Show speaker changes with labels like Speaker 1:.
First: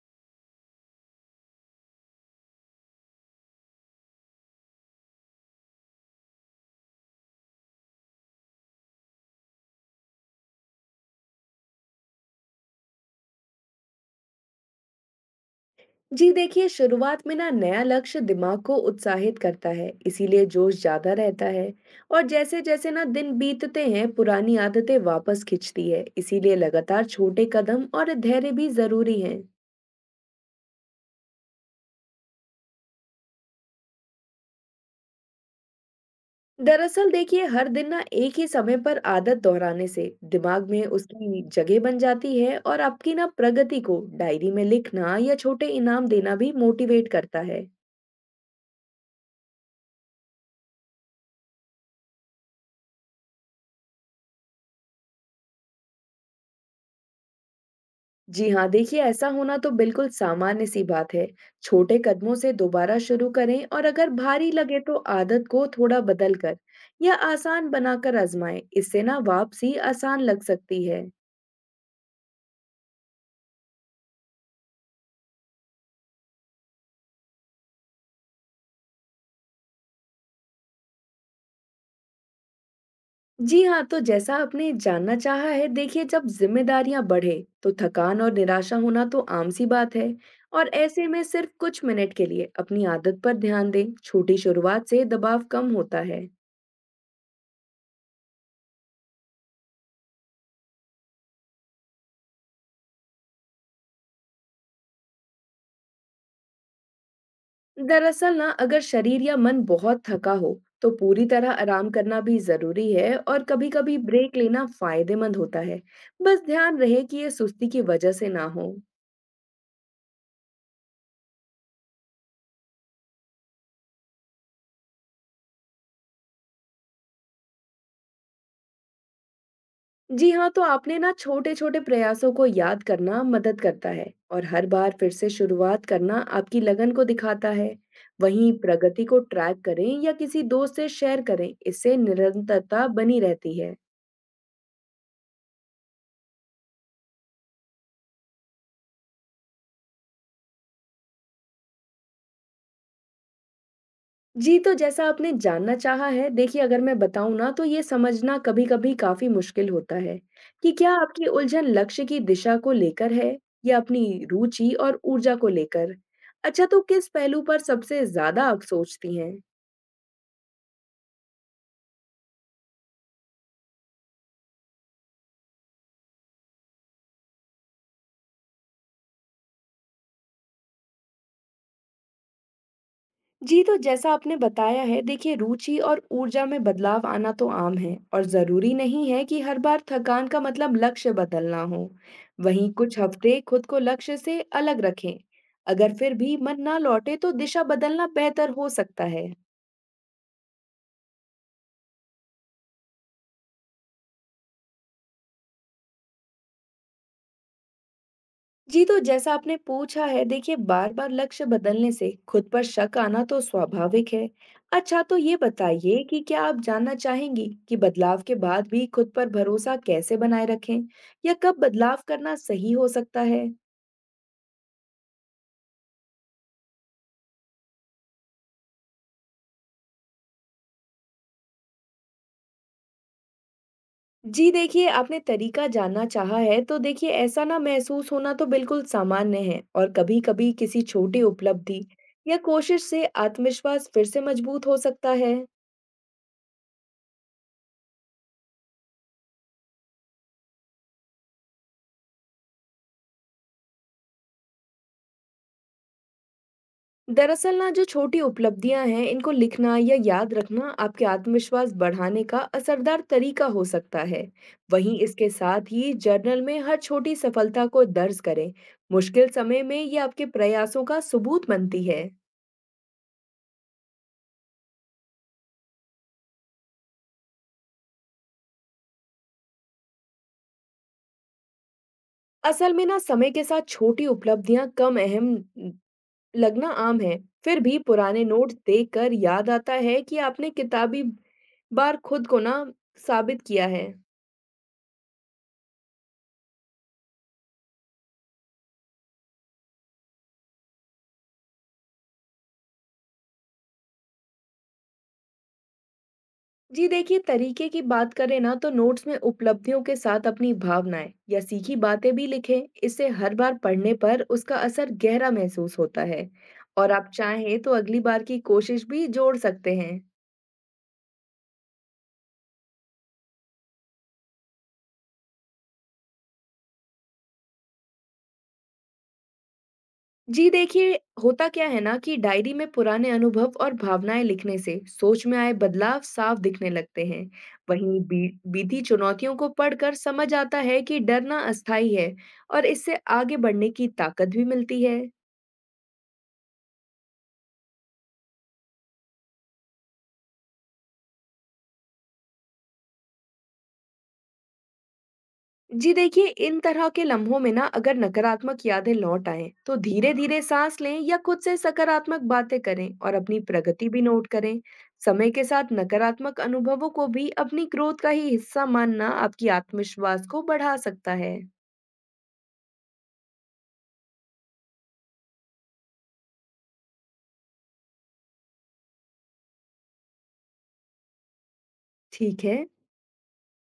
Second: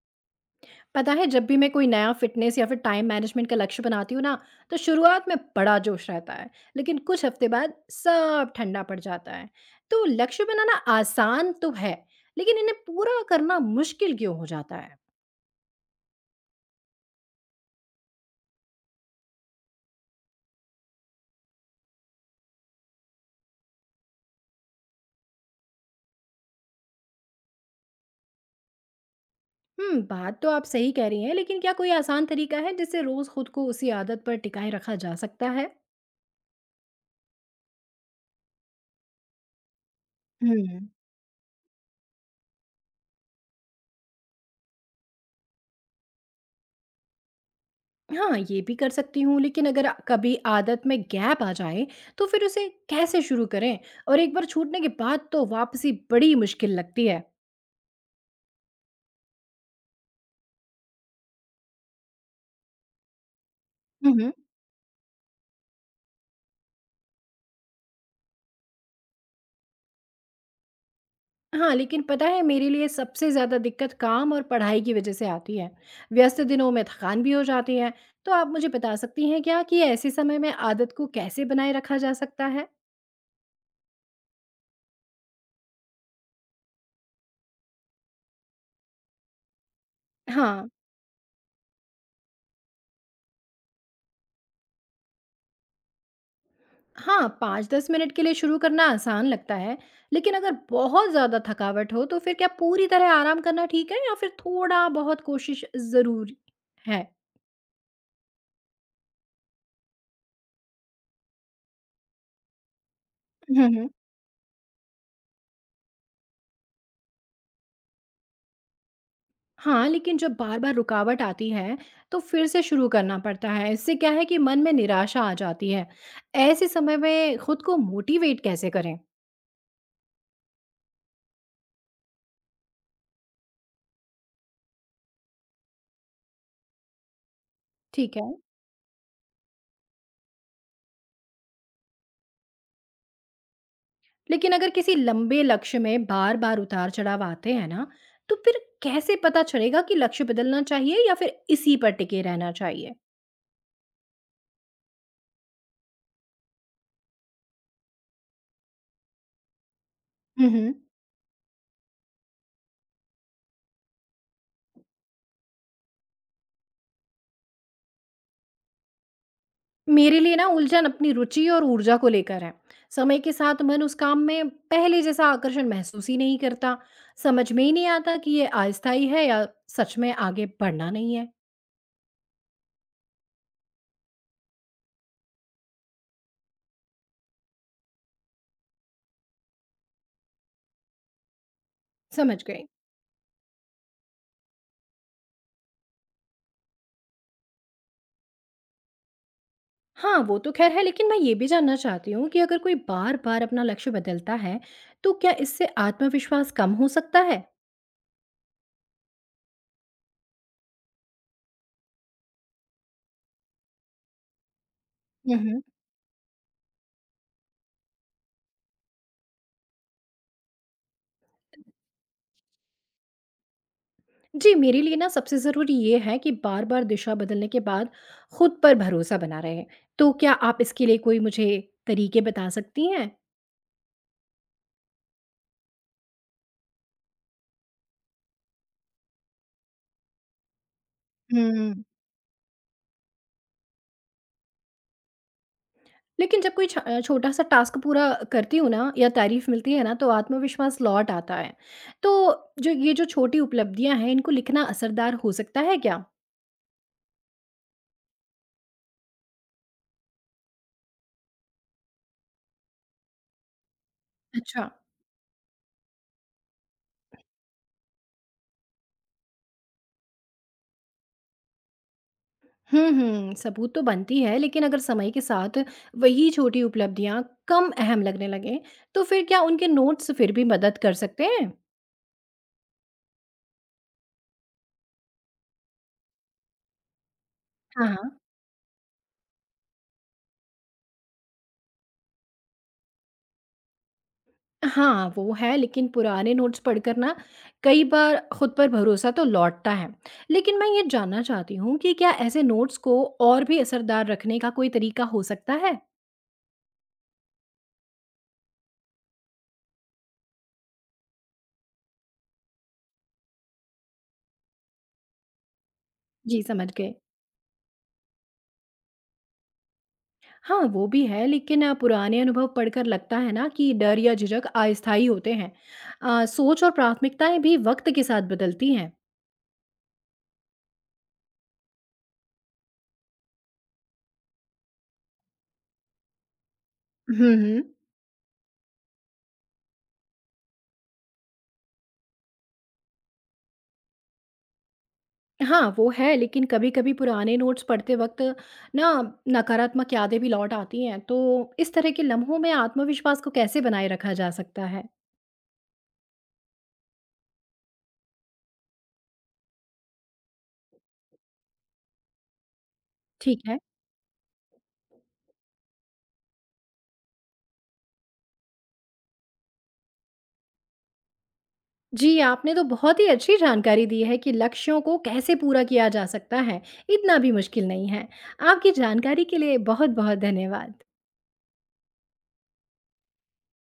Speaker 1: पता है जब भी मैं कोई नया फिटनेस या फिर टाइम मैनेजमेंट का लक्ष्य बनाती हूँ ना, तो शुरुआत में बड़ा जोश रहता है। लेकिन कुछ हफ्ते बाद सब ठंडा पड़ जाता है। तो लक्ष्य बनाना आसान तो है, लेकिन इन्हें पूरा करना मुश्किल क्यों हो जाता है?
Speaker 2: जी देखिए, शुरुआत में ना नया लक्ष्य दिमाग को उत्साहित करता है, इसीलिए जोश ज्यादा रहता है। और जैसे जैसे ना दिन बीतते हैं पुरानी आदतें वापस खिंचती है, इसीलिए लगातार छोटे कदम और धैर्य भी जरूरी हैं।
Speaker 1: हम्म। बात तो आप सही कह रही हैं, लेकिन क्या कोई आसान तरीका है जिससे रोज खुद को उसी आदत पर टिकाए रखा जा सकता है?
Speaker 2: दरअसल देखिए, हर दिन ना एक ही समय पर आदत दोहराने से दिमाग में
Speaker 1: हम्म।
Speaker 2: उसकी जगह बन जाती है। और आपकी ना प्रगति को डायरी में लिखना या छोटे इनाम देना भी मोटिवेट करता है।
Speaker 1: हाँ, ये भी कर सकती हूँ, लेकिन अगर कभी आदत में गैप आ जाए, तो फिर उसे कैसे शुरू करें? और एक बार छूटने के बाद तो वापसी बड़ी मुश्किल लगती है।
Speaker 2: जी हाँ, देखिए ऐसा होना तो बिल्कुल सामान्य सी बात है। छोटे कदमों से दोबारा शुरू करें, और अगर
Speaker 1: हम्म।
Speaker 2: भारी लगे तो आदत को थोड़ा बदल कर या आसान बनाकर आजमाएं। इससे ना वापसी आसान लग सकती है।
Speaker 1: हाँ, लेकिन पता है मेरे लिए सबसे ज़्यादा दिक्कत काम और पढ़ाई की वजह से आती है। व्यस्त दिनों में थकान भी हो जाती है। तो आप मुझे बता सकती हैं क्या कि ऐसे समय में आदत को कैसे बनाए रखा जा सकता है?
Speaker 2: जी हाँ, तो जैसा आपने जानना चाहा है, देखिए जब जिम्मेदारियां बढ़े तो थकान और निराशा होना तो आम सी बात है। और
Speaker 1: हाँ,
Speaker 2: ऐसे में सिर्फ कुछ मिनट के लिए अपनी आदत पर ध्यान दें। छोटी शुरुआत से दबाव कम होता है।
Speaker 1: हाँ, 5-10 मिनट के लिए शुरू करना आसान लगता है, लेकिन अगर बहुत ज़्यादा थकावट हो, तो फिर क्या पूरी तरह आराम करना ठीक है या फिर थोड़ा-बहुत कोशिश ज़रूरी है?
Speaker 2: दरअसल ना, अगर शरीर या मन बहुत थका हो तो पूरी तरह आराम करना भी जरूरी है, और
Speaker 1: हुँ, हुँ।
Speaker 2: कभी-कभी ब्रेक लेना फायदेमंद होता है। बस ध्यान रहे कि ये सुस्ती की वजह से ना हो।
Speaker 1: हाँ, लेकिन जब बार-बार रुकावट आती है, तो फिर से शुरू करना पड़ता है। इससे क्या है कि मन में निराशा आ जाती है। ऐसे समय में खुद को मोटिवेट कैसे करें?
Speaker 2: जी हाँ, तो आपने ना, छोटे-छोटे प्रयासों को याद करना मदद करता है, और हर बार फिर से शुरुआत करना आपकी लगन को दिखाता है।
Speaker 1: ठीक है।
Speaker 2: वहीं प्रगति को ट्रैक करें या किसी दोस्त से शेयर करें, इससे निरंतरता बनी रहती है।
Speaker 1: लेकिन अगर किसी लंबे लक्ष्य में बार बार उतार चढ़ाव आते हैं ना, तो फिर कैसे पता चलेगा कि लक्ष्य बदलना चाहिए या फिर इसी पर टिके रहना चाहिए?
Speaker 2: जी, तो जैसा आपने जानना चाहा है, देखिए अगर मैं बताऊँ ना, तो ये समझना कभी-कभी काफ़ी मुश्किल होता है कि
Speaker 1: हम्म।
Speaker 2: क्या आपकी उलझन लक्ष्य की दिशा को लेकर है या अपनी रुचि और ऊर्जा को लेकर। अच्छा, तो किस पहलू पर सबसे ज़्यादा आप सोचती हैं?
Speaker 1: मेरे लिए ना उलझन अपनी रुचि और ऊर्जा को लेकर है। समय के साथ मन उस काम में पहले जैसा आकर्षण महसूस ही नहीं करता। समझ में ही नहीं आता कि ये अस्थायी है या सच में आगे बढ़ना नहीं है।
Speaker 2: जी, तो जैसा आपने बताया है, देखिए रुचि और ऊर्जा में बदलाव आना तो आम है, और जरूरी नहीं है कि हर बार थकान का मतलब लक्ष्य बदलना हो।
Speaker 1: समझ गई।
Speaker 2: वहीं कुछ हफ्ते खुद को लक्ष्य से अलग रखें, अगर फिर भी मन ना लौटे तो दिशा बदलना बेहतर हो सकता है।
Speaker 1: हाँ वो तो खैर है, लेकिन मैं ये भी जानना चाहती हूँ कि अगर कोई बार बार अपना लक्ष्य बदलता है, तो क्या इससे आत्मविश्वास कम हो सकता है?
Speaker 2: जी, तो जैसा आपने पूछा है, देखिए बार बार लक्ष्य बदलने से खुद पर शक आना तो स्वाभाविक है। अच्छा, तो
Speaker 1: हुँ,
Speaker 2: ये
Speaker 1: हुँ।
Speaker 2: बताइए कि क्या आप जानना चाहेंगी कि बदलाव के बाद भी खुद पर भरोसा कैसे बनाए रखें, या कब बदलाव करना सही हो सकता है।
Speaker 1: जी, मेरे लिए ना सबसे ज़रूरी ये है कि बार-बार दिशा बदलने के बाद खुद पर भरोसा बना रहे। तो क्या आप इसके लिए कोई मुझे तरीके बता सकती हैं?
Speaker 2: जी देखिए, आपने तरीका जानना चाहा है, तो देखिए ऐसा ना महसूस होना तो बिल्कुल सामान्य है, और कभी कभी किसी छोटी
Speaker 1: हुँ।
Speaker 2: उपलब्धि या कोशिश से आत्मविश्वास फिर से मजबूत हो सकता है।
Speaker 1: लेकिन जब कोई छोटा-सा टास्क पूरा करती हूँ ना, या तारीफ़ मिलती है ना, तो आत्मविश्वास लौट आता है। तो जो ये जो छोटी उपलब्धियाँ हैं इनको लिखना असरदार हो सकता है क्या?
Speaker 2: दरअसल ना, जो छोटी उपलब्धियां हैं इनको लिखना या याद रखना आपके आत्मविश्वास बढ़ाने का असरदार तरीका हो सकता है।
Speaker 1: अच्छा।
Speaker 2: वहीं इसके साथ ही जर्नल में हर छोटी सफलता को दर्ज करें, मुश्किल समय में ये आपके प्रयासों का सबूत बनती है।
Speaker 1: हुँ, हुँ। सबूत तो बनती है, लेकिन अगर समय के साथ वही छोटी उपलब्धियाँ कम अहम लगने लगें, तो फिर क्या उनके नोट्स फिर भी मदद कर सकते हैं?
Speaker 2: असल में ना, समय के साथ छोटी उपलब्धियां कम अहम लगना आम है। फिर भी
Speaker 1: हाँ, हाँ।
Speaker 2: पुराने नोट देखकर याद आता है कि आपने किताबी बार खुद को ना साबित किया है।
Speaker 1: हाँ, वो है, लेकिन पुराने नोट्स पढ़कर ना, कई बार खुद पर भरोसा तो लौटता है। लेकिन मैं ये जानना चाहती हूँ कि क्या ऐसे नोट्स को और भी असरदार रखने का कोई तरीका हो सकता है?
Speaker 2: जी देखिए, तरीके की बात करें ना, तो नोट्स में उपलब्धियों के साथ अपनी भावनाएं या सीखी बातें भी लिखें, इससे हर बार पढ़ने पर उसका असर गहरा महसूस होता है।
Speaker 1: जी, समझ गई।
Speaker 2: और आप चाहें तो अगली बार की कोशिश भी जोड़ सकते हैं।
Speaker 1: हाँ, वो भी है लेकिन पुराने अनुभव पढ़कर लगता है ना कि डर या झिझक अस्थायी होते हैं। सोच और प्राथमिकताएं भी वक्त के साथ बदलती हैं।
Speaker 2: जी देखिए, होता क्या है ना, कि डायरी में पुराने अनुभव और भावनाएं लिखने से सोच में आए बदलाव साफ दिखने लगते हैं।
Speaker 1: हुँ, हुँ।
Speaker 2: वहीं बीती चुनौतियों को पढ़कर समझ आता है कि डरना अस्थायी है, और इससे आगे बढ़ने की ताकत भी मिलती है।
Speaker 1: हाँ, वो है लेकिन कभी-कभी पुराने नोट्स पढ़ते वक्त ना, नकारात्मक यादें भी लौट आती हैं, तो इस तरह के लम्हों में आत्मविश्वास को कैसे बनाए रखा जा सकता है?
Speaker 2: जी देखिए, इन तरह के लम्हों में ना, अगर नकारात्मक यादें लौट आए तो धीरे धीरे सांस लें या खुद से सकारात्मक बातें करें, और अपनी
Speaker 1: ठीक है।
Speaker 2: प्रगति भी नोट करें। समय के साथ नकारात्मक अनुभवों को भी अपनी ग्रोथ का ही हिस्सा मानना आपकी आत्मविश्वास को बढ़ा सकता है।
Speaker 1: जी, आपने तो बहुत ही अच्छी जानकारी दी है कि लक्ष्यों को कैसे पूरा किया जा सकता है, इतना भी मुश्किल नहीं है। आपकी जानकारी के लिए बहुत-बहुत धन्यवाद।
Speaker 2: ठीक है।